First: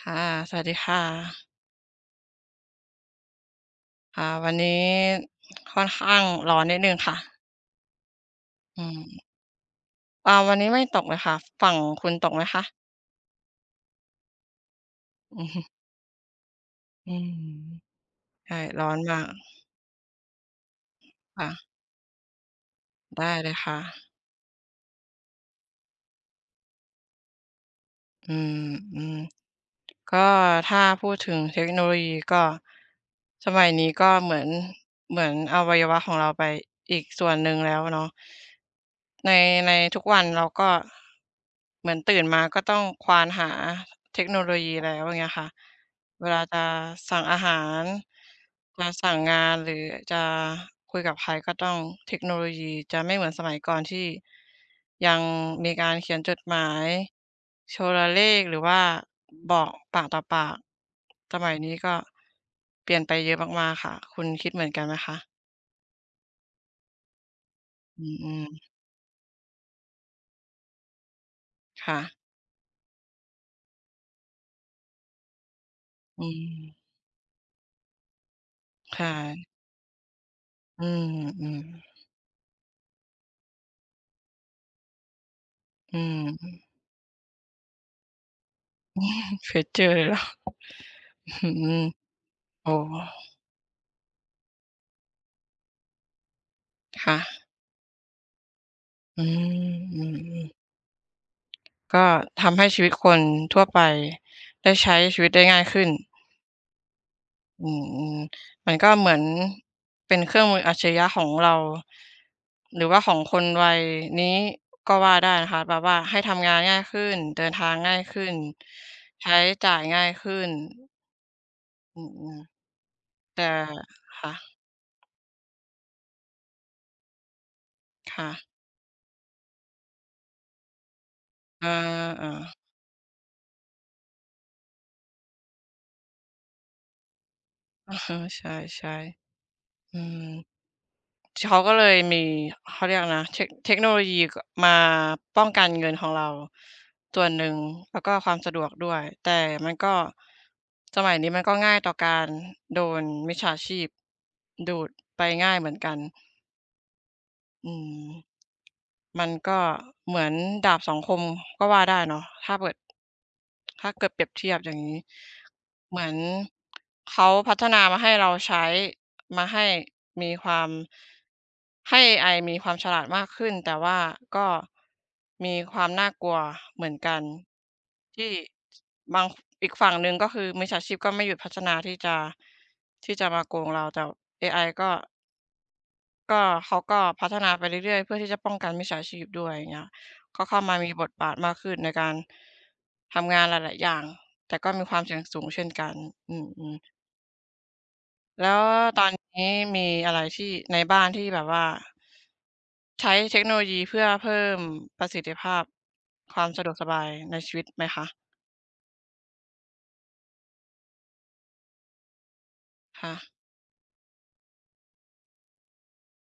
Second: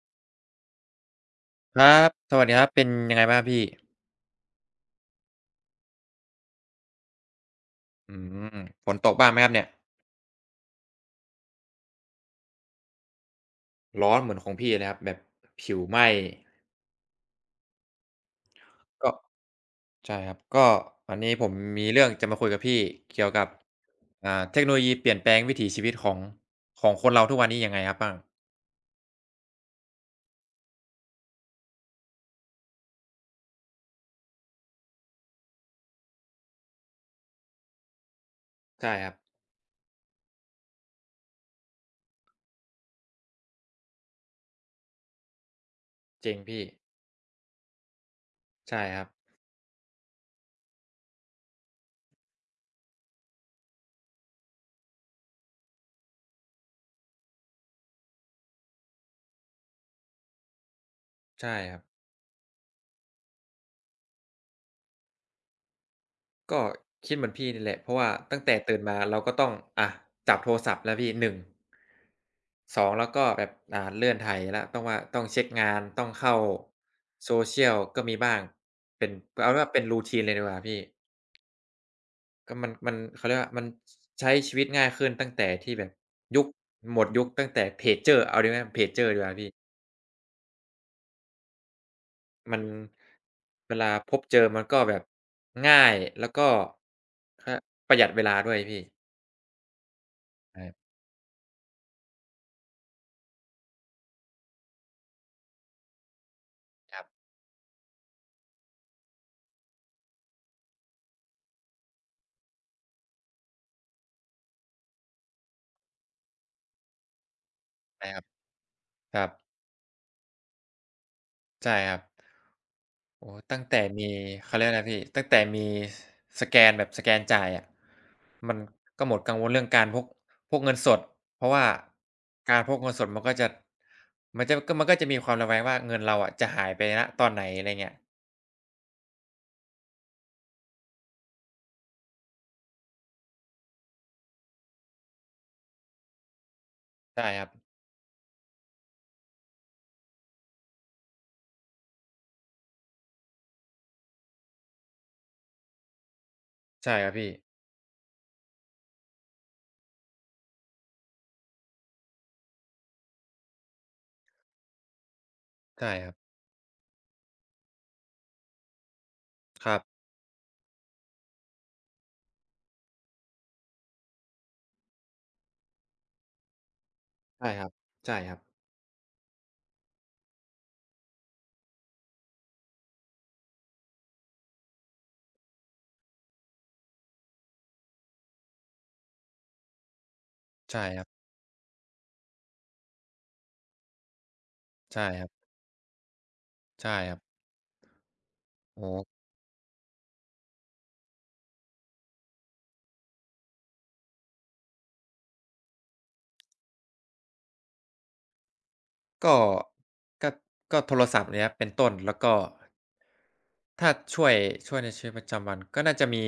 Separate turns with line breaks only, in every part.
ค่ะ สวัสดีค่ะ
ครับ สวัสดีครับ เป็นยังไงบ้างครับพี่?
ค่ะ วันนี้ ค่อนข้างร้อนนิดหนึ่งค่ะ
อืม อืม
อื
ฝนต
ม
กบ้างไหมครับเนี่ย?
อ่า วันนี้ไม่ตกเลยค่ะ ฝั่งคุณตกไหมคะ?
ร้อนเหมือนของพี่นะครับ แบบ
อือฮึ
ผิวไหม้
อืม ใช่ ร้อน
ก็
มาก
ใช่ครับ ก็วันนี้
ค
ผ
่
ม
ะ
มีเรื่องจะมาคุยกับพี่เ
ไ
ก
ด
ี่ยว
้
กั
เ
บ
ลยค่ะ
อ่า เทคโนโลยีเปลี่ยนแปลงวิถีชีวิตของ ของคนเราทุกวันนี้ยังไงครับ บ้าง?
อืม ก็ถ้าพูดถึงเทคโนโลยีก็ สมัยนี้ก็เหมือน เหมือนอวัยวะของเราไปอีกส่วนหนึ่งแล้วเนาะ
ใช่ครับ
ใน ในทุกวัน เราก็เหมือนตื่นมาก็ต้องควานหาเทคโนโลยีแล้ว อย่างเงี้ยค่ะ เว
จริง
ลา
พ
จ
ี
ะ
่
สั่งอาหาร
ใช่
จะ
ครั
ส
บ
ั่งงาน หรือจะคุยกับใคร ก็ต้องเทคโนโลยี จะไม่เหมือนสมัยก่อน ที่ยังมีการเขียนจดหมาย โทรเลข หรือว่าบอกปากต่อปาก ส
ใช
ม
่
ัยนี
คร
้
ับ
ก็เปลี่ยนไปเยอะมาก ๆ ค่ะ คุณคิดเหมือนกันไหมคะ?
ก็คิดเหมือนพี่นี่แหละ เพราะ
อ
ว
ื
่า
อ อื
ตั้
ม
งแต่ตื่นมาเราก็ต้อง อะ จับโทรศัพท์แล้วพี่ 1
ค่ะ
2 แล้วก็แบบ อ่า เลื่อนไถแล้ว ต้องว่า ต้องเช็คงาน ต้อง
อื
เข้า
ม
social ก็มีบ้าง
ค
เป
่
็น
ะ
เอาเป็นว่าเป็น routine เลยดีกว่าพี่
อืม ๆ
ก็มัน มัน เขาเรียกว่า มันใช้ชีวิตง่ายขึ้น ตั้งแต่ที่แบบ
อืม
ยุค
อ
หมดยุคตั้งแต่เพจเจอร์ เอาดีไหม? เพจเจอร์ดีกว่าพี
เค
่
ยเจอเหรอ? อือฮึ
มัน
อ๋อ
เวลาพบเจอมันก็แบบ ง่าย แล้วก็
ค่ะ
คะ ประหยัดเวลาด้วยพี่
อืม อืม ๆ
[unintelligible]
ก็ทำให้ชีวิตคนทั่วไปได้ใช้ชีวิตได้ง่ายขึ้น
ครับ
อือ ๆ มันก็เหมือน เป็นเครื่องมืออัจฉริยะของเรา หรือว่าของคนวัย นี้ ก็ว่าได้ นะคะ แบบว่าให้ทำงานง่ายขึ้น เดินทางง่าย
ใช่
ข
คร
ึ
ั
้
บ
น
ครั
ใช้
บ
จ่ายง่ายขึ้น
ใช่ครั
อื
บ
อ
อ๋อ
ๆ แต่
ตั้งแต่มี
ค่ะ
เขาเรียกอะไรนะพี่ ตั้งแต่มี ส สแกนแบบ สแกนจ่ายอะ
ค่ะ
มันก็หมดกังวลเรื่องการพก พกเงินสด เพราะว่า
อา
ก
ๆ
ารพกเงินสด มันก็จะ มันจะ ม ก็ มันก็จะมีความระแวงว่า เงินเราอะจะหายไป ณ ตอนไหน อะไรเงี
เอ
้ย
อ ใช่ ๆ อืม ช ก็เลยมี เขาเรียกอะไรนะ เทค เทคโนโลยี ก มาป้องกันเงินของเรา
ใ
ส
ช
่
่
วนห
ค
น
ร
ึ
ั
่
บ
ง แล้วก็ความสะดวกด้วย แต่มันก็ สมัยนี้มันก็ง่ายต่อการโดนมิจฉาชีพดูด ไปง่ายเหมือนกัน
ใช่ครับพี่
อืม มันก็เหมือนดาบสองคมก็ว่าได้เนาะ ถ้าเกิด ถ้าเกิดเปรียบเทียบอย่างงี้
ใช่
เหมื
ค
อ
รั
น
บ
เขาพัฒนามาให้เราใช้มาให้
ครับ
มีความ ให้เอไอมีความฉลาดมากขึ้น แต่ว่าก็มีความน่ากลัวเหมือนกัน
ใช่ครับ ใช่
ที่
ครับ
บาง อีกฝั่งหนึ่ง ก็คือมิจฉาชีพก็ไม่หยุดพัฒนาที่จะ ที่จะมาโกงเรา แต่เอไอก็ ก็เขาก็พัฒนาไปเรื่อย ๆ เพื่อที่จะป้องกันมิจฉาชีพด้วยอย่างเงี้ย ก็เข้าม
ใ
า
ช่
มี
ค
บ
รับ
ทบาทมากขึ้นในการทำงานหลาย ๆ อย่าง แต่ก็มีค
ใ
ว
ช
าม
่
เสี่ย
ค
ง
รับ
สูงเช่นกัน อืม ๆ
ใช่ครับ
แล้ว
โอ้โ
ตอ
ฮ
นนี้มีอะไรที่ใน บ้านที่แบบว่า ใช้เทคโนโลยีเพื่อเพิ่มประสิทธิภาพความสะดวกสบายในชีวิต ไหมคะ?
ก็ ก็ ก็โทรศัพท์เนี่ยครับ เป็นต้น แล้วก็
ค่ะ
ถ้าช่วย ช่วยในชีวิตประจำวัน ก็น่าจะมี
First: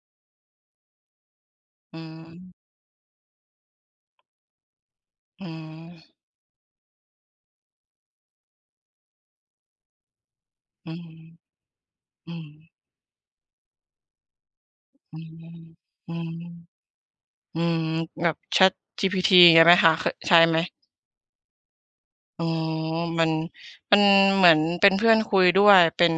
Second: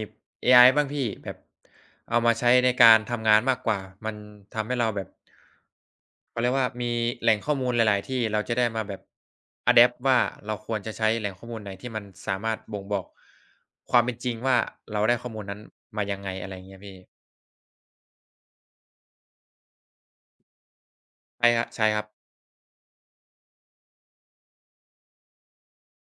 เอไอบ้างพี่แบบ
อื
เอามาใช้
ม
ในการทำงานมากกว่า มันทำให้เราแบบ
อืม
เขาเรียกว่ามีแหล่งข้อมูลหลาย ๆ ที่เราจะได้มาแบบ อะแดปต์ ว่า เราควร
อ
จ
ื
ะใช
ม
้แหล่งข้อมูลไหน ที่มัน
อ
ส
ื
ามารถ
ม
บ่งบอกความเป็นจริงว่า เราได้
อื
ข้อ
ม
มูลนั้นมา
อื
ยังไง
ม
อะไรอย่างเงี้ยพี่
อืม แบบ ChatGPT งี้ไหมคะ ค ใช้ไหม?
ใช่ครับ ๆ
อ๋อ มัน มันเหมือนเป็นเพื่อนคุยด้วย เป็น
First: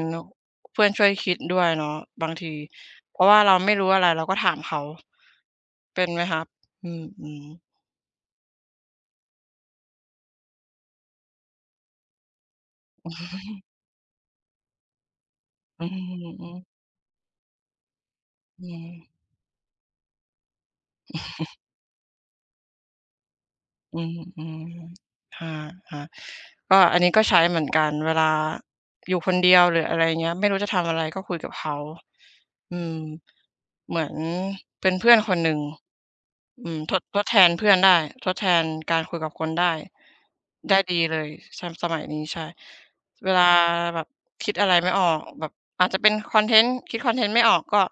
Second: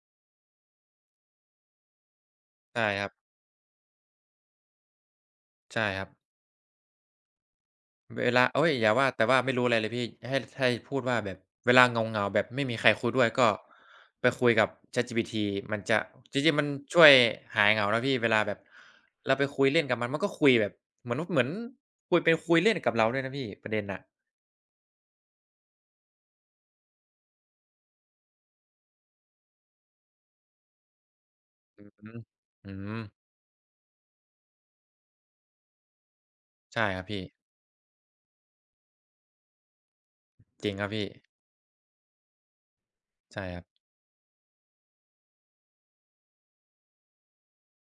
เพื่อนช่วยคิดด้วยเนาะบางที
ใช่ครับ
เพราะว่าเราไม่รู้อะไร เราก็ถามเขา
ใช่
เป
ค
็
รั
น
บ
ไหมคะ? อืม ๆ
เวลา เฮ้ย อย่าว่า แต่ว่าไม่รู้อะไรเลยพี่ให้ ให้พูดว่าแบบเวลาเหงา ๆ แบบไม่มีใครคุยด้วยก็ไปคุยกับ ChatGPT มั
อ
น
ื
จะ
ม
จ
อื
ริง
อ
ๆ มันช่วยหายเหงานะพี่ เวลาแบบ
อืม
เราไปคุยเล่นกับมัน ๆ ก็คุยแบบเหมือน เหมือนคุยไปคุยเล่นกับเราด้วยนะพี่ประเด็น
อ
อ
ื
ะ
ม ๆ อา ๆ ก็อันนี้ก็ใช้เหมือนกันเวลา อยู่คนเดียวหรือ อะไรอย่างเงี้ย ไม่รู้จะทำอะไรก็คุยกับเขา
อือฮึ อื
อืม
ม
เหมือนเป็นเพื่อนคนหนึ่ง อื
ใ
ม
ช่
ท
คร
ด
ับพ
ท
ี่
ดแทนเพื่อนได้ ทดแทนการคุยกับคนได้
จร
ไ
ิ
ด
ง
้
ครับ
ดี
พี่
เลย ส สมัยนี้ ใช่ เว
ใช
ล
่
า
ครับ
แบบคิดอะไรไม่ออก แบบ อาจจะเป็นคอนเทนต์ คิดคอนเทนต์ไม่ออกก็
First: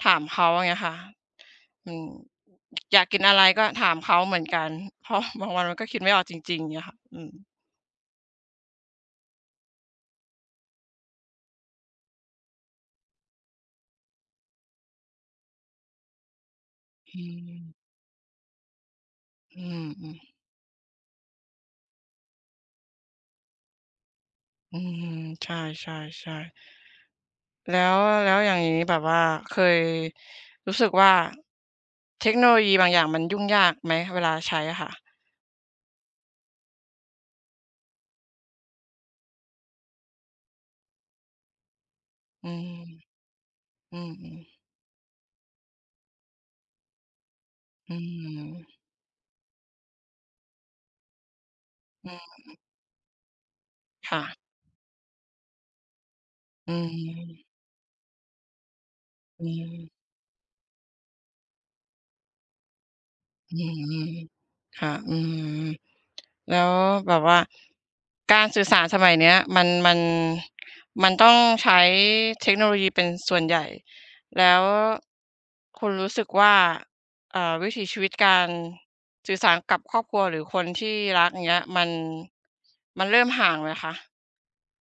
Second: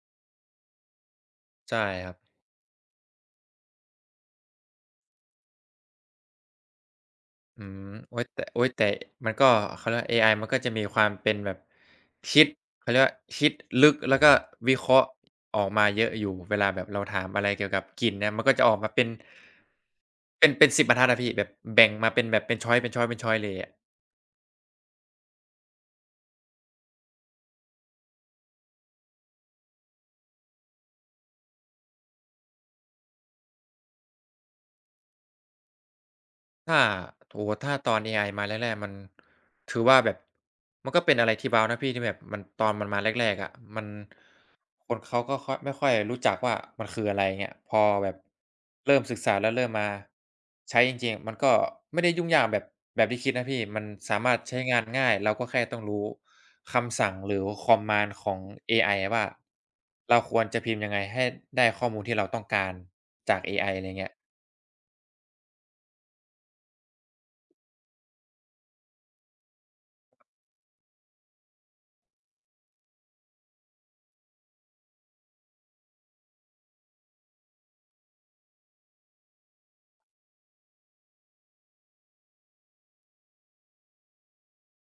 ถามเขาอย่างเงี้ยค่ะ
ใช่
อืม
ครับ
อยากกินอะไรก็ถามเขาเหมือนกัน เพราะบางวันมันก็คิดไม่ออกจริง ๆ เงี้ยค่ะ อืม
อืม โอ๊ยแต่ โอ๊ยแต่มันก็เขาเรียกว่าเอไอ มันก็จะมีความเป็นแบบ คิด เขาเรียกว่าคิดลึก แล้วก็วิเคราะห์ ออกมาเยอะอยู่ เวลาแบบเรา
อ
ถ
ื
ามอะไรเกี่ย
ม
วกับกลิ่นเนี่ย มันก็จะออกมาเป็น
อืม อืม
เป็น เป็น 10 บรรทัดอะพี่ แบบแบ่งมาเป็นแบบเป็น ชอยซ์ เป็น ชอยซ์ เป็น ชอยซ์ เลยอะ
อืม ใช่ ๆ ๆ แล้ว แล้วอย่างงี้แบบว่าเคยรู้สึกว่า เทคโนโลยีบางอย่างมันยุ่งยากไหมเวลาใช้อะค่ะ?
ถ้า โอ้โฮ ถ้าตอนเอไอมาแรก ๆ มัน คือว่าแบบมันก็เป็นอะไรที่เบานะพี่ ที่แบบมัน
อื
ต
ม
อนมันมาแรก ๆ อะมัน
อืม ๆ
คนเขาก็ค่อย ไม่ค่อยรู้จักว่า มันคือ อะไรเงี้ย พอ
อือ
แบ
ฮ
บ
ึ
เริ่มศึกษา แล้วเริ่มมาใช้จริง ๆ อะ มันก็ไม่ไ
อื
ด้ยุ่งยากแบ
ม
บ แบบที่คิดนะพี่ มัน
ค
สา
่
ม
ะ
ารถใช้งานง่าย เราก็แค่ต้องรู้
อื
คำสั่งหรื
ม
อ Command ของเอไอว่า
อืม
เราควรจะพิมพ์ยังไงให้ได้ข้อมูลที่เราต้องการจากเ
อ
อ
ื
ไอ อะไรอย่างเงี้
ม
ย
ๆ ค่ะ อืม ๆ แล้วแบบว่าการสื่อสารสมัยนี้มัน มัน มันต้องใช้เทคโนโลยีเป็นส่วนใหญ่ แล้วคุณรู้สึกว่า เอ่อ วิถีชีวิตการสื่อสารกับครอบครัว หรือคนที่รัก อย่างเงี้ย มัน มันเริ่มห่างไหมคะ?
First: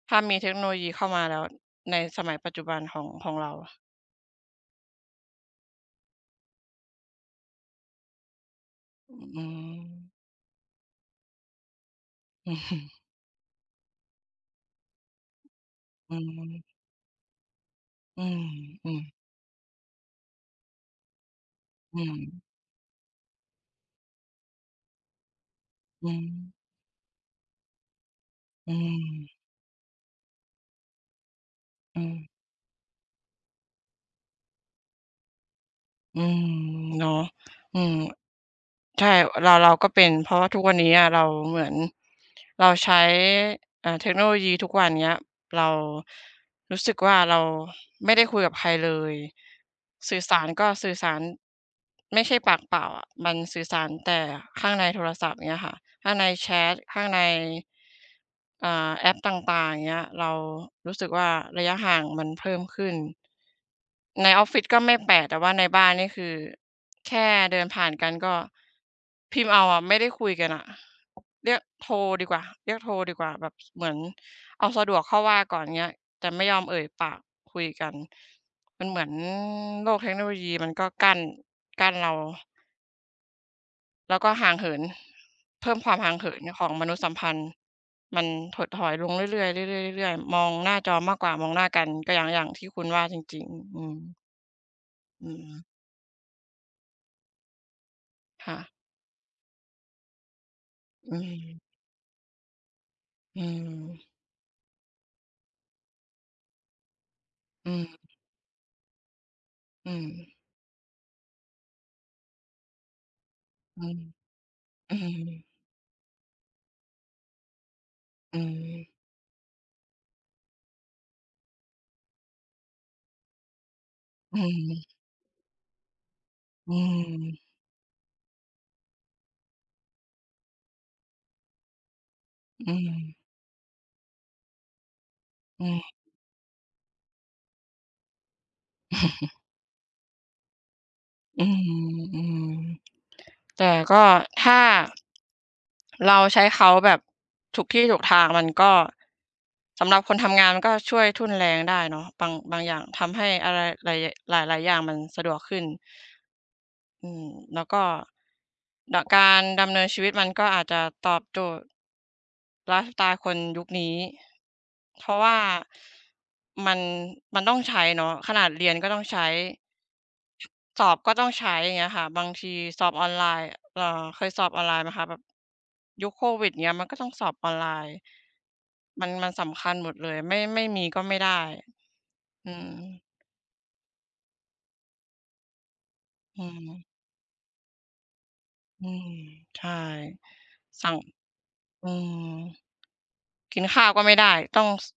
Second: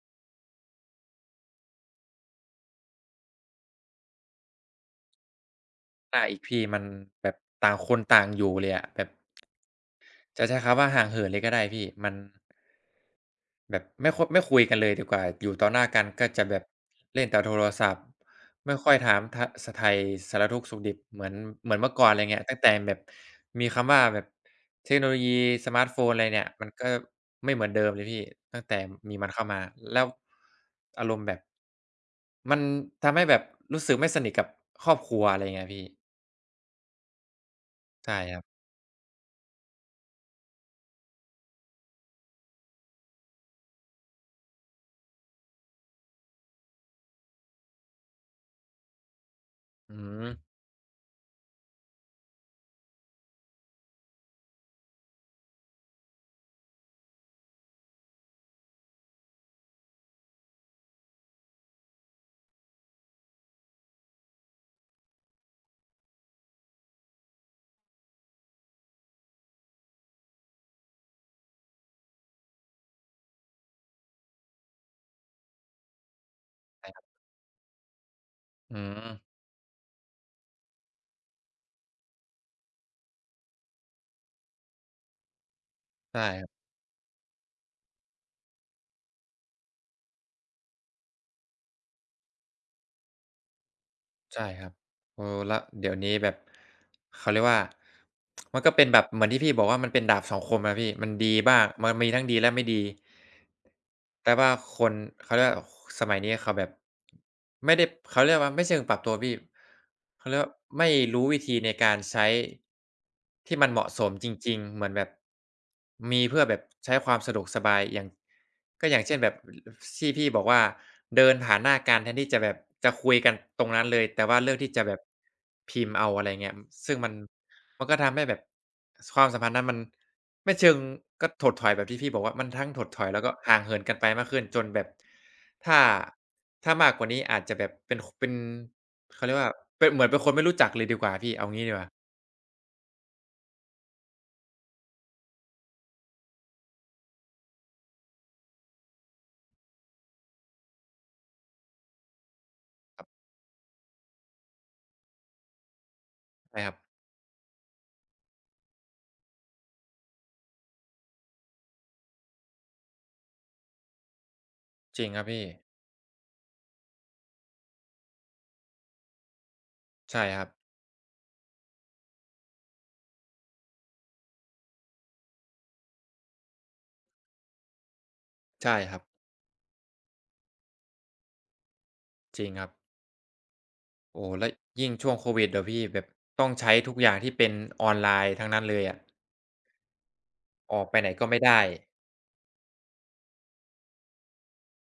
ถ้ามีเทคโนโลยีเข้ามาแล้ว ในสมัยปัจจุบันของ ของเราอะ
ได้อีกพี่มันแบบต่างคนต่างอยู่เลยอะ แบบ
อือ อืม
จะใช้คำว่าห่างเหินเลยก็ได้พี่ มัน แบบ ไม่ ค ไม่คุยกันเลยดีกว่า อยู่ต่อหน้ากัน
อื
ก็จะแบบ
ม
เล่นแต่โทรศัพท์
อืม
ไม่ค
อ
่
ื
อย
ม
ถามถะ สะ ไถ่สารทุกข์สุขดิบ เหมือน เหมือนเมื่อ
อื
ก่อน อะไรอย่างเนี
ม
้ย ตั้งแต่แบบมีคำว่าแบบเทคโนโลยี สมาร์ตโฟ
อื
น อะไรเนี่ย
ม
มันก็ไม่เหมือนเดิมเลยพี่ ตั้ง
อ
แ
ื
ต่มีมั
ม
นเข้ามา แล้วอารมณ์แบบ
อืม
มันทำให้แบบรู้สึกไม่สนิทกับครอบครัว อะไรอย่างเงี้ยพี่
อืม เนาะ อืม
ใช่ครับ
ใช่ เรา เราก็เป็น เพราะว่าทุกวันนี้เราเหมือน เราใช้ อา เทคโนโลยีทุกวันเนี้ย เรารู้สึกว่า เราไม่ได้คุยกับใครเลย
อื
สื่อส
ม
ารก็สื่อสารไม่ใช่ปากเปล่าอะ มันสื่อสารแต่ข้างในโทรศัพท์ อย่างเงี้ยค่ะ ข้างในแชต ข้างใน อ่า แอปต่าง ๆ อย่างเงี้ย เรารู้สึกว่า ระยะห่างมันเพิ่มขึ้น ในออฟฟิศก็ไม่แปลก แต่ว่าในบ้านนี่ คือแค่ เดินผ่านกันก็พิมพ์เอาอะ ไม่ได้คุยกันน่ะ เรียกโทรดีกว่า เรียกโทรดีกว่าแบบเหมือนเอาสะดวกเข้าว่าก่อนเงี้ย แต่ไม่ยอมเอ่
ใ
ย
ช่ครับ
ปากคุยกัน
อื
มันเหมือน
ม
โลกเทคโนโลยีมันก็กั้น กั้นเรา แล้วก็ห่างเหิน เพิ่มความห่า
ใ
ง
ช่
เหิน
คร
ใ
ับ
นของมนุษย์สัมพันธ์ มันถดถอยลงเรื่อย ๆ ๆ ๆ ๆ ๆ มองหน้าจอมากกว่ามองหน้ากัน ก็อย่าง อย่างที่คุณว่าจริง ๆ อืม
ใช่ครับ เอ
อื
อ แล้
ม
วเดี๋ยวนี้แบบ เขาเรียกว่า
ค่
มัน
ะ
ก็เป็นแบบเหมือนที่พี่บอกว่า มันเป็นดาบสองคมอะพี่ ม
อ
ัน
ื
ดีบ้
ม
าง มันมีทั้งดีและไม่ดี
อืม
แต่ว่าคน เขาเรียกว่า สมัยนี้เขาแบบ
อ
ไม
ื
่ได้
ม
เขาเรียกว่า ไม่เชิงปรับตัวพี่
อื
เข
ม
าเรียกว่า ไม่รู้วิธีในการใช้ ที่มันเ
อ
ห
ื
มาะ
ม
สมจริง ๆ เหมือ
อ
น
ื
แบบ
ม
มีเพื่อแบบใช้ความสะดวกสบาย อย่าง
อือฮ
ก็
ึ
อย่างเช่นแบบที่พี่บอกว่า เดินผ่านหน้ากันแทนที่จะแบบจะคุยกันตรงนั้นเลย แต่ว
อ
่
ื
าเลือกที่
ม
จะแบบพิมพ์เอา อะไรอย่างเงี้ย
อื
ซึ่งมัน
ม
มันก็ทำให้แบบความสัมพันธ์นั้นมัน ไม่เชิง ก็ถดถอยแบบที่พี่บอกว่า มันทั
อ
้ง
ื
ถดถอ
ม
ย แล้วก็ห่างเหินกันไปมากขึ้น จนแบบ
อื
ถ้า
ม
ถ้ามากกว่านี้ อาจจะแบบเป็น เป็น เขาเรียกว่า ป เหมือนเป็นคนไม่รู้จักเลยดีกว่าพี่
อ
เ
ื
อางี้ดีกว่า
ม ๆ แต่ก็ถ้าเราใช้เขาแบบถูกที่ถูกทาง มันก็ สำหรับคนทำงาน มันก็ช่วยทุ่นแรงได้เนาะ บาง บางอย่างทำให้อะไร ล หลาย ๆ อย่างมันสะดวกขึ้น
ใช่ครับ
อืม แล้วก็ ด การดำเนินชีวิต มันก็อาจจะตอบโจทย์ไลฟ์สไตล์คนยุคนี้
จ
เ
ริ
พ
ง
รา
ค
ะ
รั
ว
บ
่
พ
า
ี่
มัน มันต้องใช้เนาะ ขนาดเรียนก็ต้องใช้
ใช่ครับ
สอบก็ต้องใช้ อย่างเงี้ยค่ะ บางทีสอบออนไลน์ เอ่อ เคยสอบออนไลน์ไหมคะแบบ ยุคโควิดอย่างเงี้ย มันก็ต้องสอบออนไลน์
ใช่ครั
ม
บ
ัน มันสำคัญหมดเลย ไม่ ไม่มีก็ไม่ได้
จร
อ
ิ
ื
งครับ
ม
โอ้โฮ แล้วยิ่งช่วงโควิดอะพี่แบบ
อื
ต้องใช้
ม
ทุกอย่าง ที่เป็นออนไลน์ทั้งนั้นเล
อ
ย
ื
อะ
ม ใช่
ออ
ส
ก
ั่
ไป
ง
ไหนก็ไม่ได้
อืม กินข้าวก็ไม่ได้ต้อง ซ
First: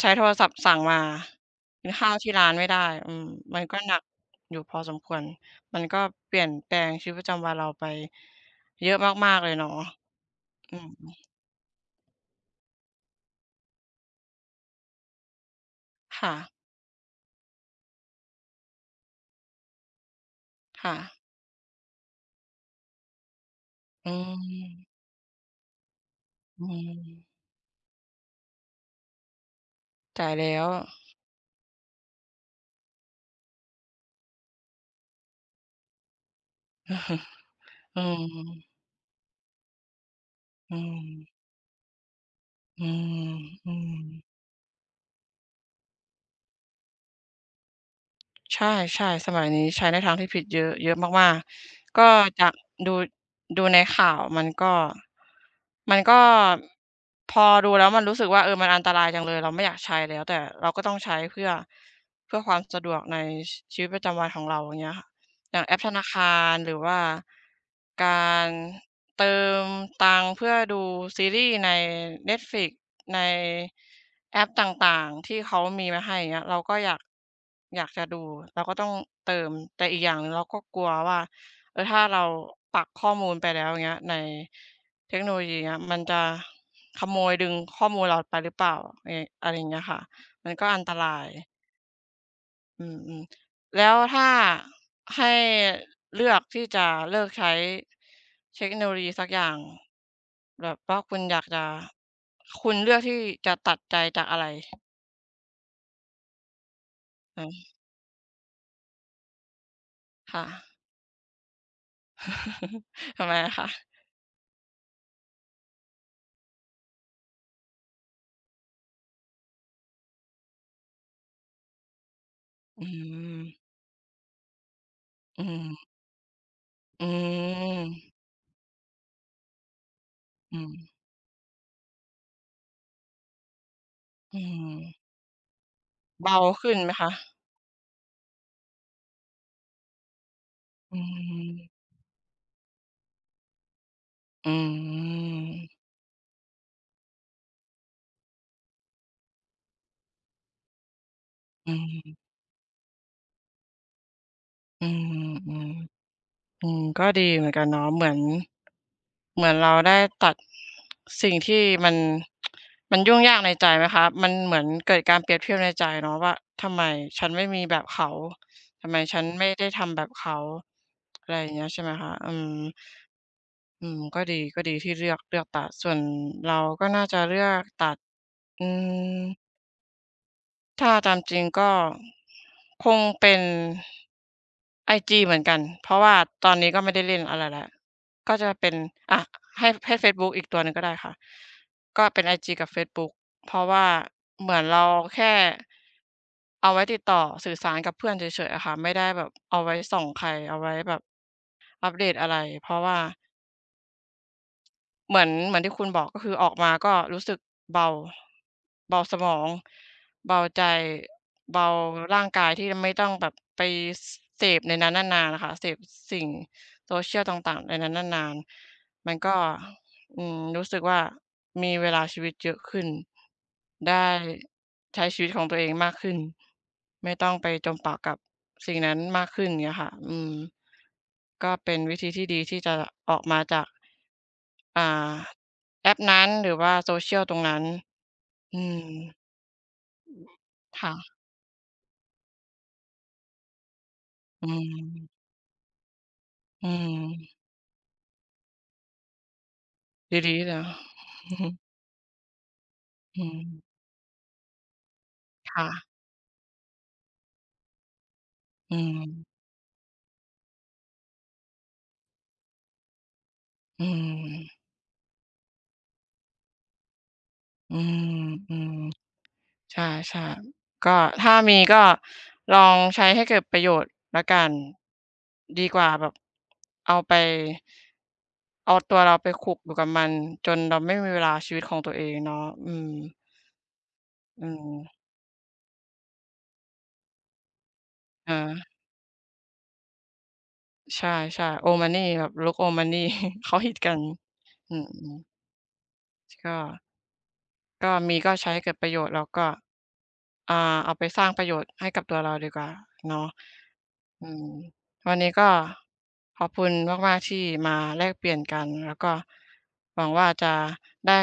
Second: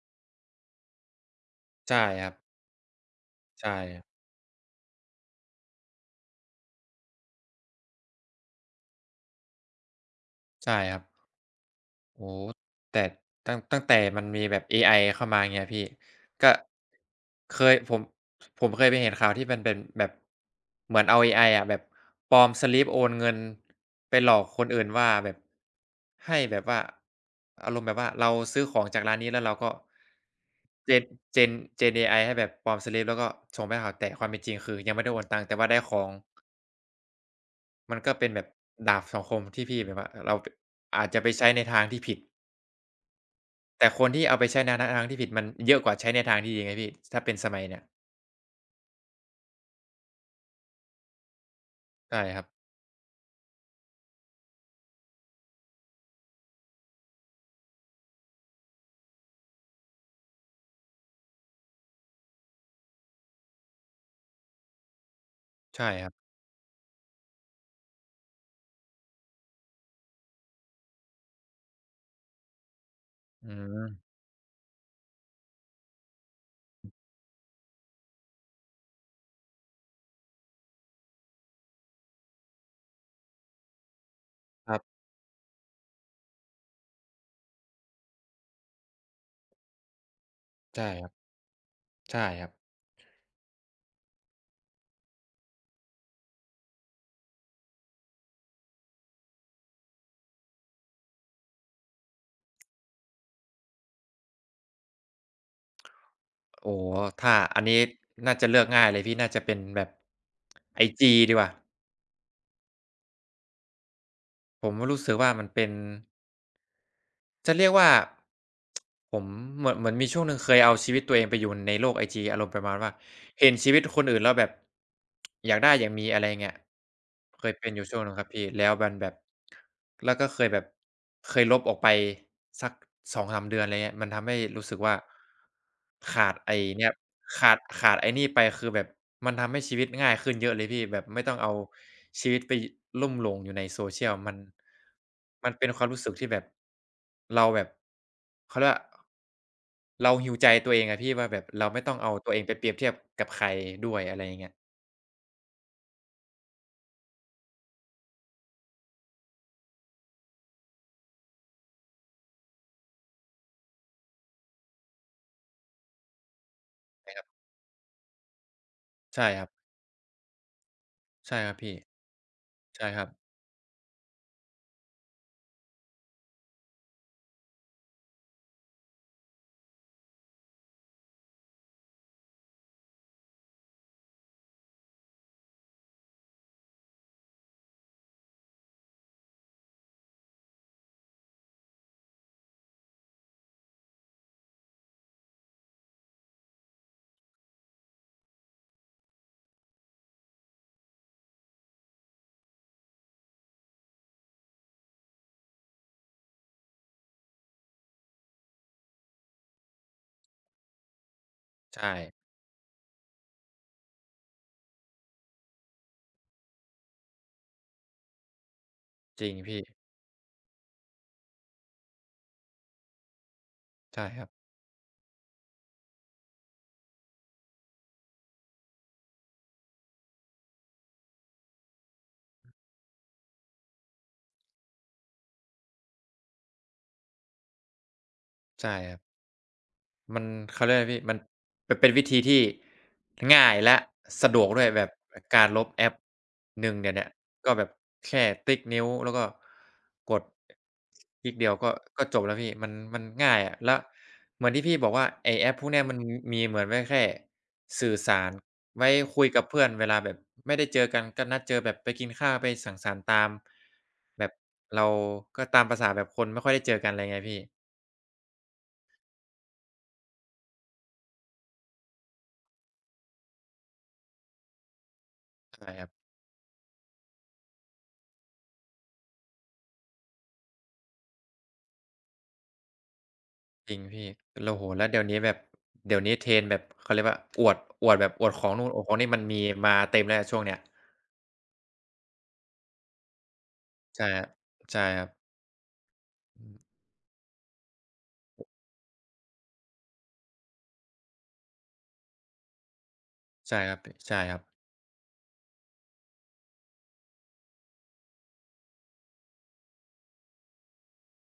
ใช้โทรศัพท์สั่งมา กิน
ใช่
ข้าวท
คร
ี่
ับ
ร้านไม่ได้ อืม มัน
ใช
ก็หนั
่
ก อยู่พอสมควร มันก็เปลี่ยนแปลงชีวิตประจำวันเราไปเยอะมาก ๆ เลยเนาะ
ใช
อ
่
ืม
ครับ โอ้โฮ แต่ตั้ง ตั้งแต่ มันมีแบบเอไอเข้ามาเงี้ยพี่
ค่
ก
ะ
็ เคยผม ผมเคยไปเห็นข่าว ที่มันเป็นแบบ
ค่
เหมือนเอ
ะ
าเอไออะแบบปลอมสลิปโอนเงิน
อื
ไปหลอกคนอื่
ม
นว่าแบบ ให้แบ
อื
บว่า
ม
อารมณ์แบบว่า เราซื้อของจากร้านนี้แล้วเราก็
จ่ายแล้ว
gen gen gen เอไอให้แบบปลอมสลิป แล้วก็ส่งไปให้เขา แต่ความเป็นจริง คือยังไม่ได้โอนตังค์ แต่ว่าได้ของ
อือฮึ
มั
อ
น
ื
ก็เป็นแบบ
ม
ดาบสองคมที่พี่แบบว่าเราไป
อื
อาจจะไ
ม
ปใช้ในทางที่ผิด
อื
แต่
ม
คน
ๆ
ที่เอาไปใช้ในทาง ทางที่ผิดมันเยอะกว่า ใช้ในทางที่ดีไงพี่ ถ้าเป็นสมัยเนี้ย
ใช่ ๆ สมัยนี้ใช้ ในทางที่ผิดเยอะ เยอะมาก ๆ ก็
ใช่ครั
จ
บ
ากดู ดูในข่าวมันก็ มันก็พอดูแล้ว มันรู้สึกว่า เออ มันอันตรายจังเลย เราไม่อยากใช้แล้ว แต่เราก็ต้องใช้เพื่อ เพื่อความสะดวกใน ช ชีวิตประจำวันของเรา อย่างเงี้ยค่ะ อย่างแอ
ใช
ป
่
ธน
ค
า
รับ
คาร หรือว่าการเติมตังค์ เพื่อดูซีรีส์ใน Netflix ใน
อืม
แอปต่าง ๆ ที่เขามีมาให้ อย่างเงี้ย เราก็อยาก อยากจะดู เราก็ต้องเติม แต่อีกอย่างหนึ่ง เราก็กลัวว่า เออ ถ้าเราปักข้อมูลไปแล้ว อย่างเงี้ย ใน
ครับ
เทคโนโลยีเงี้ย มันจะขโมยดึงข้อมูลเราไปหรือเปล่า ไร อะไรอย่างเงี้ยค่ะ มันก็อ
ใช
ั
่
นต
ค
ร
รับ
าย
ใช่ครับ
อืม ๆ แล้วถ้าให้เลือก ที่จะเลิกใช้เทคโนโลยีสักอย่างแบบว่า คุณอยากจะ คุณเลือกที่จะตัดใจจากอะไร?
โอ้โฮ ถ้า
อื
อัน
ม
นี้น่าจะเลือกง่ายเลยพี่ น่าจะเป็นแบบ
ค่ะ
IG ดีกว่า
ทำไมอะคะ?
ผมก็รู้สึกว่า มันเป็น จะเรียกว่า ผมเหมือน เหมือนมีช่วงหนึ่งเคยเอาชีวิตตัวเองไปอยู่ในโลก IG อารมณ์ประมาณ
อื้
ว
อ
่า
ฮื
เห็น
อ
ชีวิตคนอื่นแล้วแบบ
อื้อ
อ
ฮ
ย
ื
ากได้อย
อ
ากมี อะไรเงี้ย
อื
เคยเป็นอยู่ช่วงหนึ
ม
่งครับพี่ แล้วมันแบบ แล้วก็เคย
อื
แบบ
ม
เคยลบออกไปสัก 2-3 เดือน อะไรงี้ มันทำให
อ
้
ื้อฮ
รู
ื
้สึกว่า
อ
ข
เบ
าด
า
ไอ้
ขึ้น
เนี
ไ
่
หม
ย
คะ?
ขาด ขาดไอ้นี่ไป คือแบบมันทำให้ชีวิตง่ายขึ้น เยอะเลยพี่
อ
แ
ื
บบไม่ต้องเอา
ม
ชีวิตไปลุ่มหลงอยู่ในโซเชียล มัน
อื
มันเป
ม
็นความรู้สึกที่แบบ เราแบบ เขาเรียกว่า เรา heal ใจตัวเองอะพี่ว่า แบบเรา
อื
ไม่ต้องเอา
ม
ตัวเองไปเปรียบเทียบกับใครด้วย อะไรอย่างเงี้ย
อือฮึ อืม อือ ก็ดีเหมือนกันเนาะ เหมือน- เหมือนเราได้ตัด สิ่งที่มัน มันยุ่งยากในใจไหมคะ? มันเหมือนเกิดการเปรียบเทียบในใจเนาะว่า ทำไม
ใช่คร
ฉ
ับ
ันไม่มีแบบเขา? ทำไมฉ
ใช
ั
่
น
ค
ไ
ร
ม
ั
่
บ
ได้ทำแบบเขา? อ
ใ
ะ
ช
ไร
่
อย่
คร
า
ั
ง
บ
เงี
พ
้ย
ี่
ใช่ไหมคะ? อืม
ใช่ครับ
อืม ก็ดี ก็ดีที่เลือก เลือกตัด ส่วนเราก็น่าจะเลือกตัด อืม ถ้าตามจริงก็ คงเป็นไอจีเหมือนกัน เพราะว่าตอนนี้ก็ไม่ได้เล่นอะไรแล้ว ก็จะเป็น อา ให้ ให้เฟซบุ๊กอีกตัวหนึ่งก็ได้ค่ะ ก็เป็นไอจีกับเฟซบุ๊ก เพราะว่าเหมือนเราแค่เอาไว้ติดต่อสื่อสารกับเพื่อนเฉย ๆ อะค่ะ ไม่ได้แบบ เอาไว้ส่องใคร เอาไว้แบบอัปเดตอะไร เพราะว่า เหมือน เหมือนที่คุณบอก ก็คือออกมาก็รู้สึกเบา เบาสมอง เบาใจ เบา
ใช่
ร่างกายที่ไม่ต้องแบบไป เสพในนั้นนาน ๆ ค่ะ เสพ ส สิ่ง Social ต่าง ๆ ในนั้นนาน ๆ มัน
จร
ก
ิ
็
ง พี่
อืม รู้สึกว่า มีเวลาชีวิตเยอะขึ้น ได
ใช่
้
ครับ
ใช้ชีวิตของตัวเองมากขึ้น ไม่ต้องไปจมปลักกับสิ่งนั้นมากขึ้น อย่างเงี้ยค่ะ อืม ก็เป็นวิธีที่ดีที่จะออกมาจาก อ่า แอปนั้นหรือว่า Social ตรงนั้น อื
ใช่
ม
ครับ มัน เขาเรียก
ค
อะไร
่
พี่
ะ
มันเป็น เป็นวิธีที่ง่ายและสะด
อ
ว
ื
กด้วยอะ แบบ
ม
การลบแอป
อ
ห
ื
นึ่งเดี๋ยวเนี้ย
ม
ก็แบบแค่ติ๊กนิ้ว แล้วก็กด
ดี ๆ เหรอ
ติ๊กเดียวก็ ก็จบแล้วพี่มัน มัน
อื
ง่ายอะ
ม
แล้วเหมือนที่พี่บอกว่าไอ้แอ
ค
ป
่
พวกนี้
ะ
มันมีเหมือนไว้แค่สื่อสาร
อื
ไว้
ม
คุยกับเพื่อนเวลาแบบไม่ได้เจอกัน ก็นัดเจอแบบไปกินข้าว ไปสังสรรค์ตาม
อื
แบบ
ม
เราก็ตามภาษาแบบคนไม่ค่อยได้เจอกัน อะไรเงี้ยพี่
อืม ๆ ใช่ ๆ ก็ถ้ามีก็ลองใช้ให้เกิดประโยชน์แล้วกัน
ใ
ด
ช
ี
่
ก
ค
ว
ร
่
ั
า
บ
แบบ เอาไป เอาตัวเราไปขลุกอยู่กับมันจนเราไม่มีเวลาชีวิตของตัวเองเนาะ อืม
จริงพี่
อื
เรา โอ้โฮ แล้
ม
วเดี๋ยวนี้แบบ เดี๋ยวนี้เทร็นด์แบบเขาเรียกว่าอวด อวดแบบอว
เ
ดของนู
ออ
่น อวดของนี่ มันมีมาเต็มแล้วช่วงนี้
ใช่ ๆ old money แบบลุก old money เขาฮิตกั
ใ
น
ช่ครับ
อื
ใช่ครับ
ม ๆ
อ
ก
ืม
็ ก็มีก็ใช้ให้เกิดประโยชน์ แล้วก็ อ่า เอาไปสร้างประโยชน์ให้กับตัวเราดีกว่า เนาะ
ใช่ครับ บะ ใช่
อื
ครับ
ม วันนี้ก็ขอบคุณมาก ๆ ที่มาแลกเปลี่ยนกัน แล้วก็หวังว่า จะได้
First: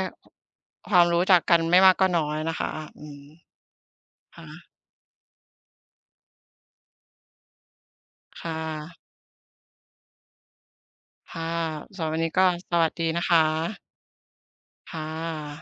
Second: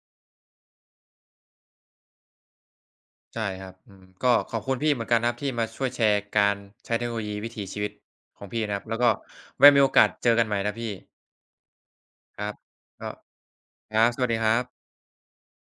ความรู้จากกันไม่มากก็น้อยนะคะ อืม
ใช่ครับ อืม ก็
ค่
ขอบ
ะ
คุณพี่เหมือนกันครับ ที่มาช่วยแชร์การใช้เทคโนโลยีวิถีชีวิตข
ค
อง
่
พี่นะครับ แ
ะ
ล้วก็ไว้มีโอกาสเจอกันใหม่นะพี่
ค่ะ สำหรับวันนี้ ก
คร
็
ับ
สวัสดี
ก็
นะคะ
ครับ สวัสดีครับ
ค่ะ